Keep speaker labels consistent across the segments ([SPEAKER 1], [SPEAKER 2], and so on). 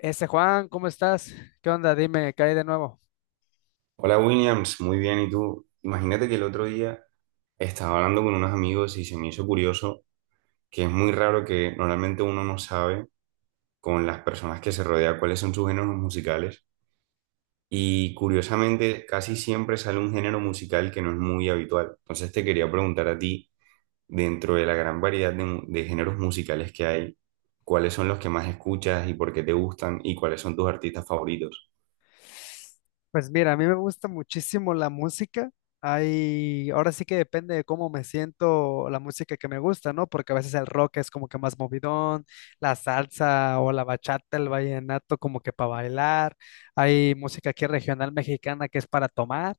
[SPEAKER 1] Ese Juan, ¿cómo estás? ¿Qué onda? Dime, ¿qué hay de nuevo?
[SPEAKER 2] Hola Williams, muy bien. ¿Y tú? Imagínate que el otro día estaba hablando con unos amigos y se me hizo curioso que es muy raro que normalmente uno no sabe con las personas que se rodea cuáles son sus géneros musicales y curiosamente casi siempre sale un género musical que no es muy habitual. Entonces te quería preguntar a ti, dentro de la gran variedad de, de géneros musicales que hay, ¿cuáles son los que más escuchas y por qué te gustan y cuáles son tus artistas favoritos?
[SPEAKER 1] Pues mira, a mí me gusta muchísimo la música. Hay, ahora sí que depende de cómo me siento la música que me gusta, ¿no? Porque a veces el rock es como que más movidón, la salsa o la bachata, el vallenato como que para bailar. Hay música aquí regional mexicana que es para tomar.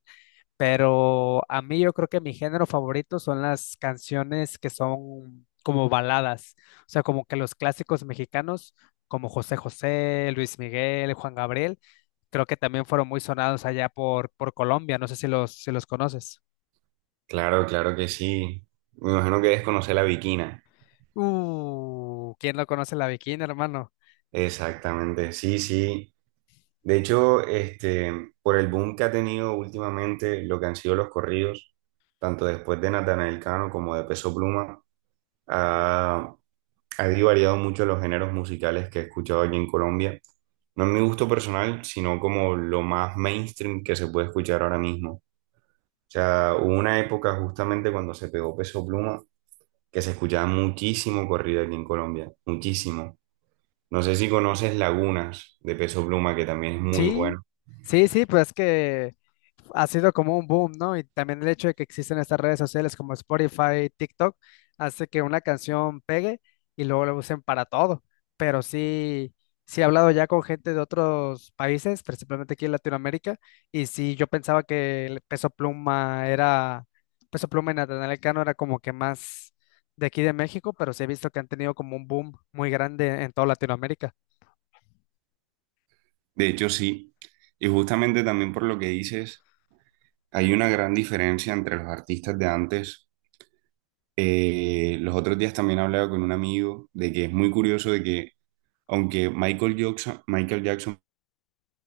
[SPEAKER 1] Pero a mí yo creo que mi género favorito son las canciones que son como baladas, o sea, como que los clásicos mexicanos, como José José, Luis Miguel, Juan Gabriel, creo que también fueron muy sonados allá por Colombia, no sé si si los conoces.
[SPEAKER 2] Claro, claro que sí. Me imagino que debes conocer la Bikina.
[SPEAKER 1] ¿Quién no conoce la Bikini, hermano?
[SPEAKER 2] Exactamente, sí, sí. De hecho, por el boom que ha tenido últimamente lo que han sido los corridos, tanto después de Natanael Cano como de Peso Pluma, ha, ha variado mucho los géneros musicales que he escuchado aquí en Colombia. No en mi gusto personal, sino como lo más mainstream que se puede escuchar ahora mismo. O sea, hubo una época justamente cuando se pegó Peso Pluma que se escuchaba muchísimo corrido aquí en Colombia, muchísimo. No sé si conoces Lagunas de Peso Pluma, que también es muy
[SPEAKER 1] Sí,
[SPEAKER 2] bueno.
[SPEAKER 1] sí, sí, pues es que ha sido como un boom, ¿no? Y también el hecho de que existen estas redes sociales como Spotify, TikTok, hace que una canción pegue y luego la usen para todo. Pero sí, sí he hablado ya con gente de otros países, principalmente aquí en Latinoamérica, y sí yo pensaba que el Peso Pluma era, Peso Pluma y Natanael Cano era como que más de aquí de México, pero sí he visto que han tenido como un boom muy grande en toda Latinoamérica.
[SPEAKER 2] De hecho, sí. Y justamente también por lo que dices, hay una gran diferencia entre los artistas de antes. Los otros días también hablaba con un amigo de que es muy curioso de que, aunque Michael Jackson, Michael Jackson,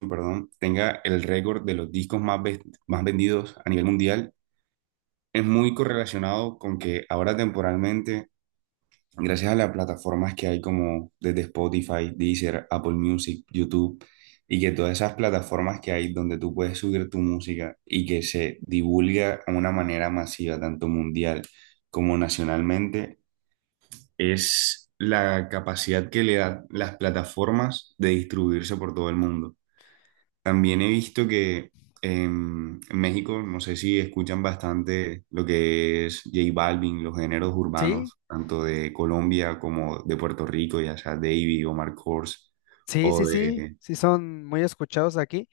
[SPEAKER 2] perdón, tenga el récord de los discos más, más vendidos a nivel mundial, es muy correlacionado con que ahora temporalmente gracias a las plataformas que hay como desde Spotify, Deezer, Apple Music, YouTube, y que todas esas plataformas que hay donde tú puedes subir tu música y que se divulga de una manera masiva, tanto mundial como nacionalmente, es la capacidad que le dan las plataformas de distribuirse por todo el mundo. También he visto que en México, no sé si escuchan bastante lo que es J Balvin, los géneros
[SPEAKER 1] Sí,
[SPEAKER 2] urbanos, tanto de Colombia como de Puerto Rico, ya sea Davy o Marc Kors,
[SPEAKER 1] sí,
[SPEAKER 2] o
[SPEAKER 1] sí, sí,
[SPEAKER 2] de...
[SPEAKER 1] sí son muy escuchados aquí.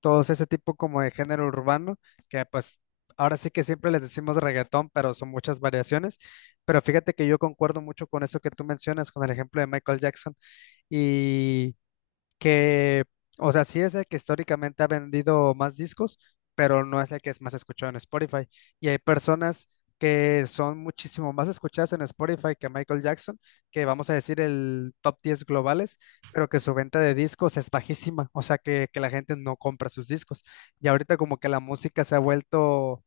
[SPEAKER 1] Todos ese tipo como de género urbano, que pues ahora sí que siempre les decimos reggaetón, pero son muchas variaciones. Pero fíjate que yo concuerdo mucho con eso que tú mencionas, con el ejemplo de Michael Jackson. Y que, o sea, sí es el que históricamente ha vendido más discos, pero no es el que es más escuchado en Spotify. Y hay personas que son muchísimo más escuchadas en Spotify que Michael Jackson, que vamos a decir el top 10 globales, pero que su venta de discos es bajísima, o sea, que la gente no compra sus discos. Y ahorita como que la música se ha vuelto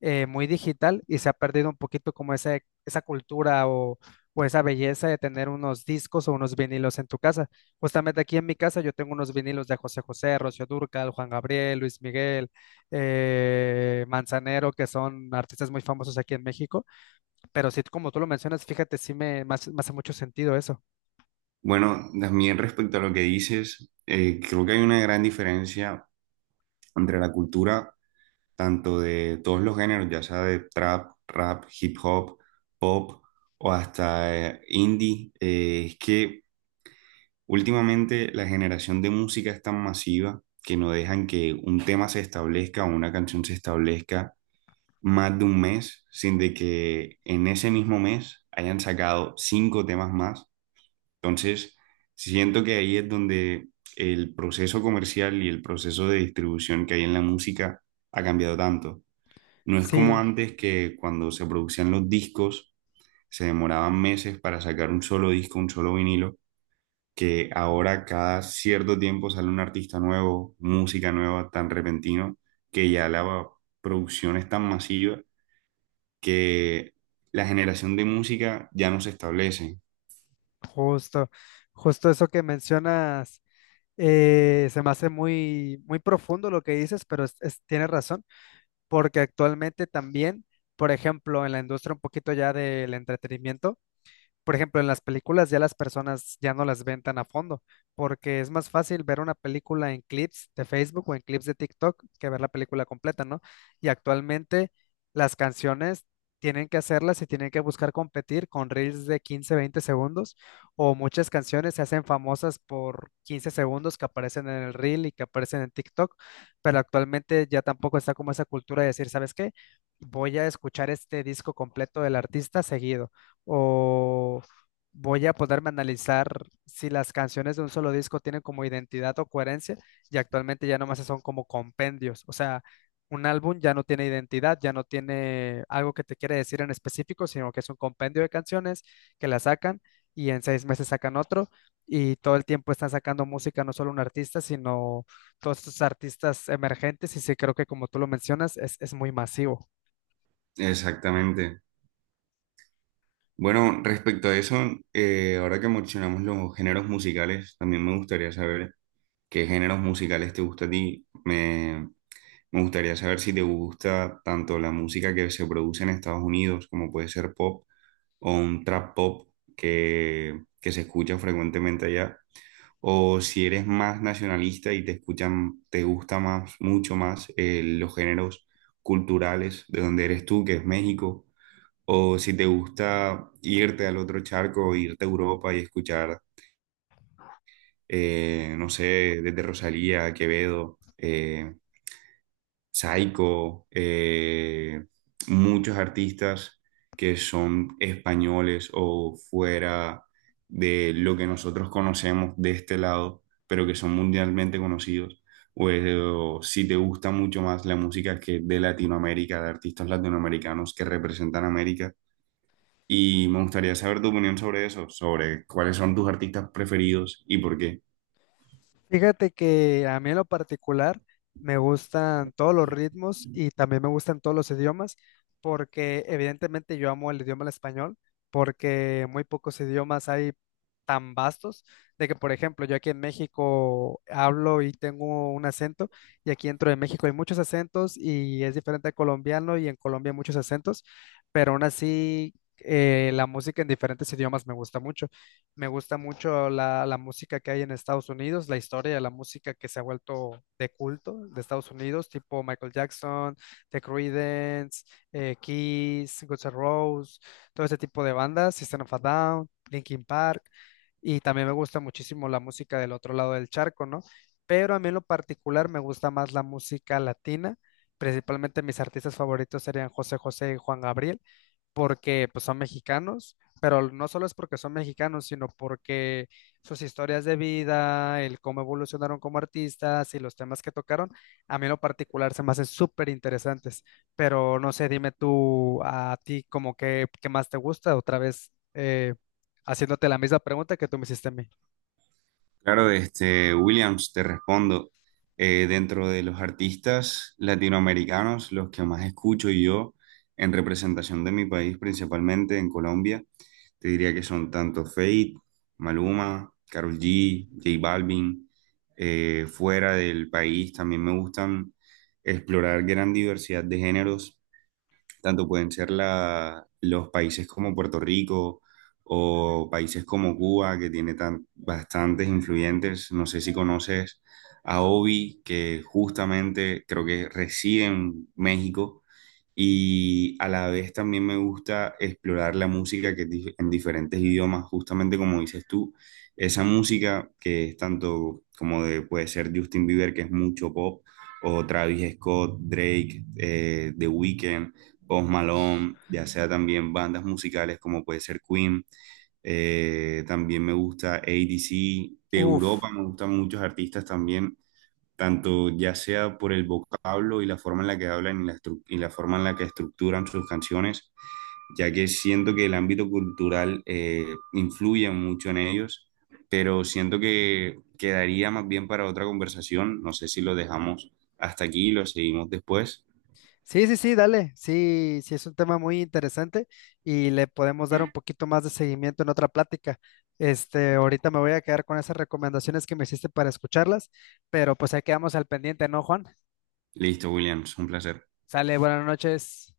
[SPEAKER 1] muy digital y se ha perdido un poquito como esa cultura o esa belleza de tener unos discos o unos vinilos en tu casa. Justamente aquí en mi casa yo tengo unos vinilos de José José, Rocío Dúrcal, Juan Gabriel, Luis Miguel, Manzanero, que son artistas muy famosos aquí en México. Pero sí, como tú lo mencionas, fíjate, me hace mucho sentido eso.
[SPEAKER 2] Bueno, también respecto a lo que dices, creo que hay una gran diferencia entre la cultura, tanto de todos los géneros, ya sea de trap, rap, hip hop, pop o hasta indie, es que últimamente la generación de música es tan masiva que no dejan que un tema se establezca o una canción se establezca más de un mes sin de que en ese mismo mes hayan sacado cinco temas más. Entonces, siento que ahí es donde el proceso comercial y el proceso de distribución que hay en la música ha cambiado tanto. No es como
[SPEAKER 1] Sí,
[SPEAKER 2] antes que cuando se producían los discos se demoraban meses para sacar un solo disco, un solo vinilo, que ahora cada cierto tiempo sale un artista nuevo, música nueva tan repentino, que ya la producción es tan masiva que la generación de música ya no se establece.
[SPEAKER 1] justo, justo eso que mencionas. Eh, se me hace muy profundo lo que dices, pero tienes razón. Porque actualmente también, por ejemplo, en la industria un poquito ya del entretenimiento, por ejemplo, en las películas ya las personas ya no las ven tan a fondo, porque es más fácil ver una película en clips de Facebook o en clips de TikTok que ver la película completa, ¿no? Y actualmente las canciones tienen que hacerlas y tienen que buscar competir con reels de 15, 20 segundos, o muchas canciones se hacen famosas por 15 segundos que aparecen en el reel y que aparecen en TikTok, pero actualmente ya tampoco está como esa cultura de decir, ¿sabes qué? Voy a escuchar este disco completo del artista seguido o voy a poderme analizar si las canciones de un solo disco tienen como identidad o coherencia y actualmente ya nomás son como compendios, o sea, un álbum ya no tiene identidad, ya no tiene algo que te quiere decir en específico, sino que es un compendio de canciones que la sacan y en 6 meses sacan otro y todo el tiempo están sacando música, no solo un artista, sino todos estos artistas emergentes y sí creo que como tú lo mencionas, es muy masivo.
[SPEAKER 2] Exactamente. Bueno, respecto a eso, ahora que mencionamos los géneros musicales, también me gustaría saber qué géneros musicales te gusta a ti. Me gustaría saber si te gusta tanto la música que se produce en Estados Unidos, como puede ser pop o un trap pop que se escucha frecuentemente allá, o si eres más nacionalista y te escuchan, te gusta más, mucho más los géneros culturales de donde eres tú, que es México, o si te gusta irte al otro charco, irte a Europa y escuchar, no sé, desde Rosalía, Quevedo. Saiko, muchos artistas que son españoles o fuera de lo que nosotros conocemos de este lado, pero que son mundialmente conocidos. O si te gusta mucho más la música que de Latinoamérica, de artistas latinoamericanos que representan América. Y me gustaría saber tu opinión sobre eso, sobre cuáles son tus artistas preferidos y por qué.
[SPEAKER 1] Fíjate que a mí en lo particular me gustan todos los ritmos y también me gustan todos los idiomas porque evidentemente yo amo el idioma el español porque muy pocos idiomas hay tan vastos de que por ejemplo yo aquí en México hablo y tengo un acento y aquí dentro de México hay muchos acentos y es diferente al colombiano y en Colombia hay muchos acentos pero aún así la música en diferentes idiomas me gusta mucho. Me gusta mucho la música que hay en Estados Unidos, la historia de la música que se ha vuelto de culto de Estados Unidos, tipo Michael Jackson, The Creedence, Kiss, Guns N' Roses, todo ese tipo de bandas, System of a Down, Linkin Park, y también me gusta muchísimo la música del otro lado del charco, ¿no? Pero a mí en lo particular me gusta más la música latina, principalmente mis artistas favoritos serían José José y Juan Gabriel porque pues, son mexicanos, pero no solo es porque son mexicanos, sino porque sus historias de vida, el cómo evolucionaron como artistas y los temas que tocaron, a mí en lo particular se me hacen súper interesantes. Pero no sé, dime tú a ti como que, qué más te gusta, otra vez haciéndote la misma pregunta que tú me hiciste a mí.
[SPEAKER 2] Claro, Williams, te respondo. Dentro de los artistas latinoamericanos, los que más escucho yo en representación de mi país, principalmente en Colombia, te diría que son tanto Fate, Maluma, Karol G, J Balvin. Fuera del país también me gustan explorar gran diversidad de géneros. Tanto pueden ser los países como Puerto Rico o países como Cuba, que tiene tan, bastantes influyentes. No sé si conoces a Obi, que justamente creo que reside en México. Y a la vez también me gusta explorar la música que es en diferentes idiomas, justamente como dices tú, esa música que es tanto como de, puede ser Justin Bieber, que es mucho pop, o Travis Scott, Drake, The Weeknd, Post Malone, ya sea también bandas musicales como puede ser Queen. También me gusta ADC. De
[SPEAKER 1] Uf.
[SPEAKER 2] Europa me gustan muchos artistas también, tanto ya sea por el vocablo y la forma en la que hablan y y la forma en la que estructuran sus canciones, ya que siento que el ámbito cultural influye mucho en ellos, pero siento que quedaría más bien para otra conversación. No sé si lo dejamos hasta aquí y lo seguimos después.
[SPEAKER 1] Sí, sí, sí, dale. Sí, sí, es un tema muy interesante y le podemos dar un poquito más de seguimiento en otra plática. Este, ahorita me voy a quedar con esas recomendaciones que me hiciste para escucharlas, pero pues ahí quedamos al pendiente, ¿no, Juan?
[SPEAKER 2] Listo, Williams, un placer.
[SPEAKER 1] Sale, buenas noches.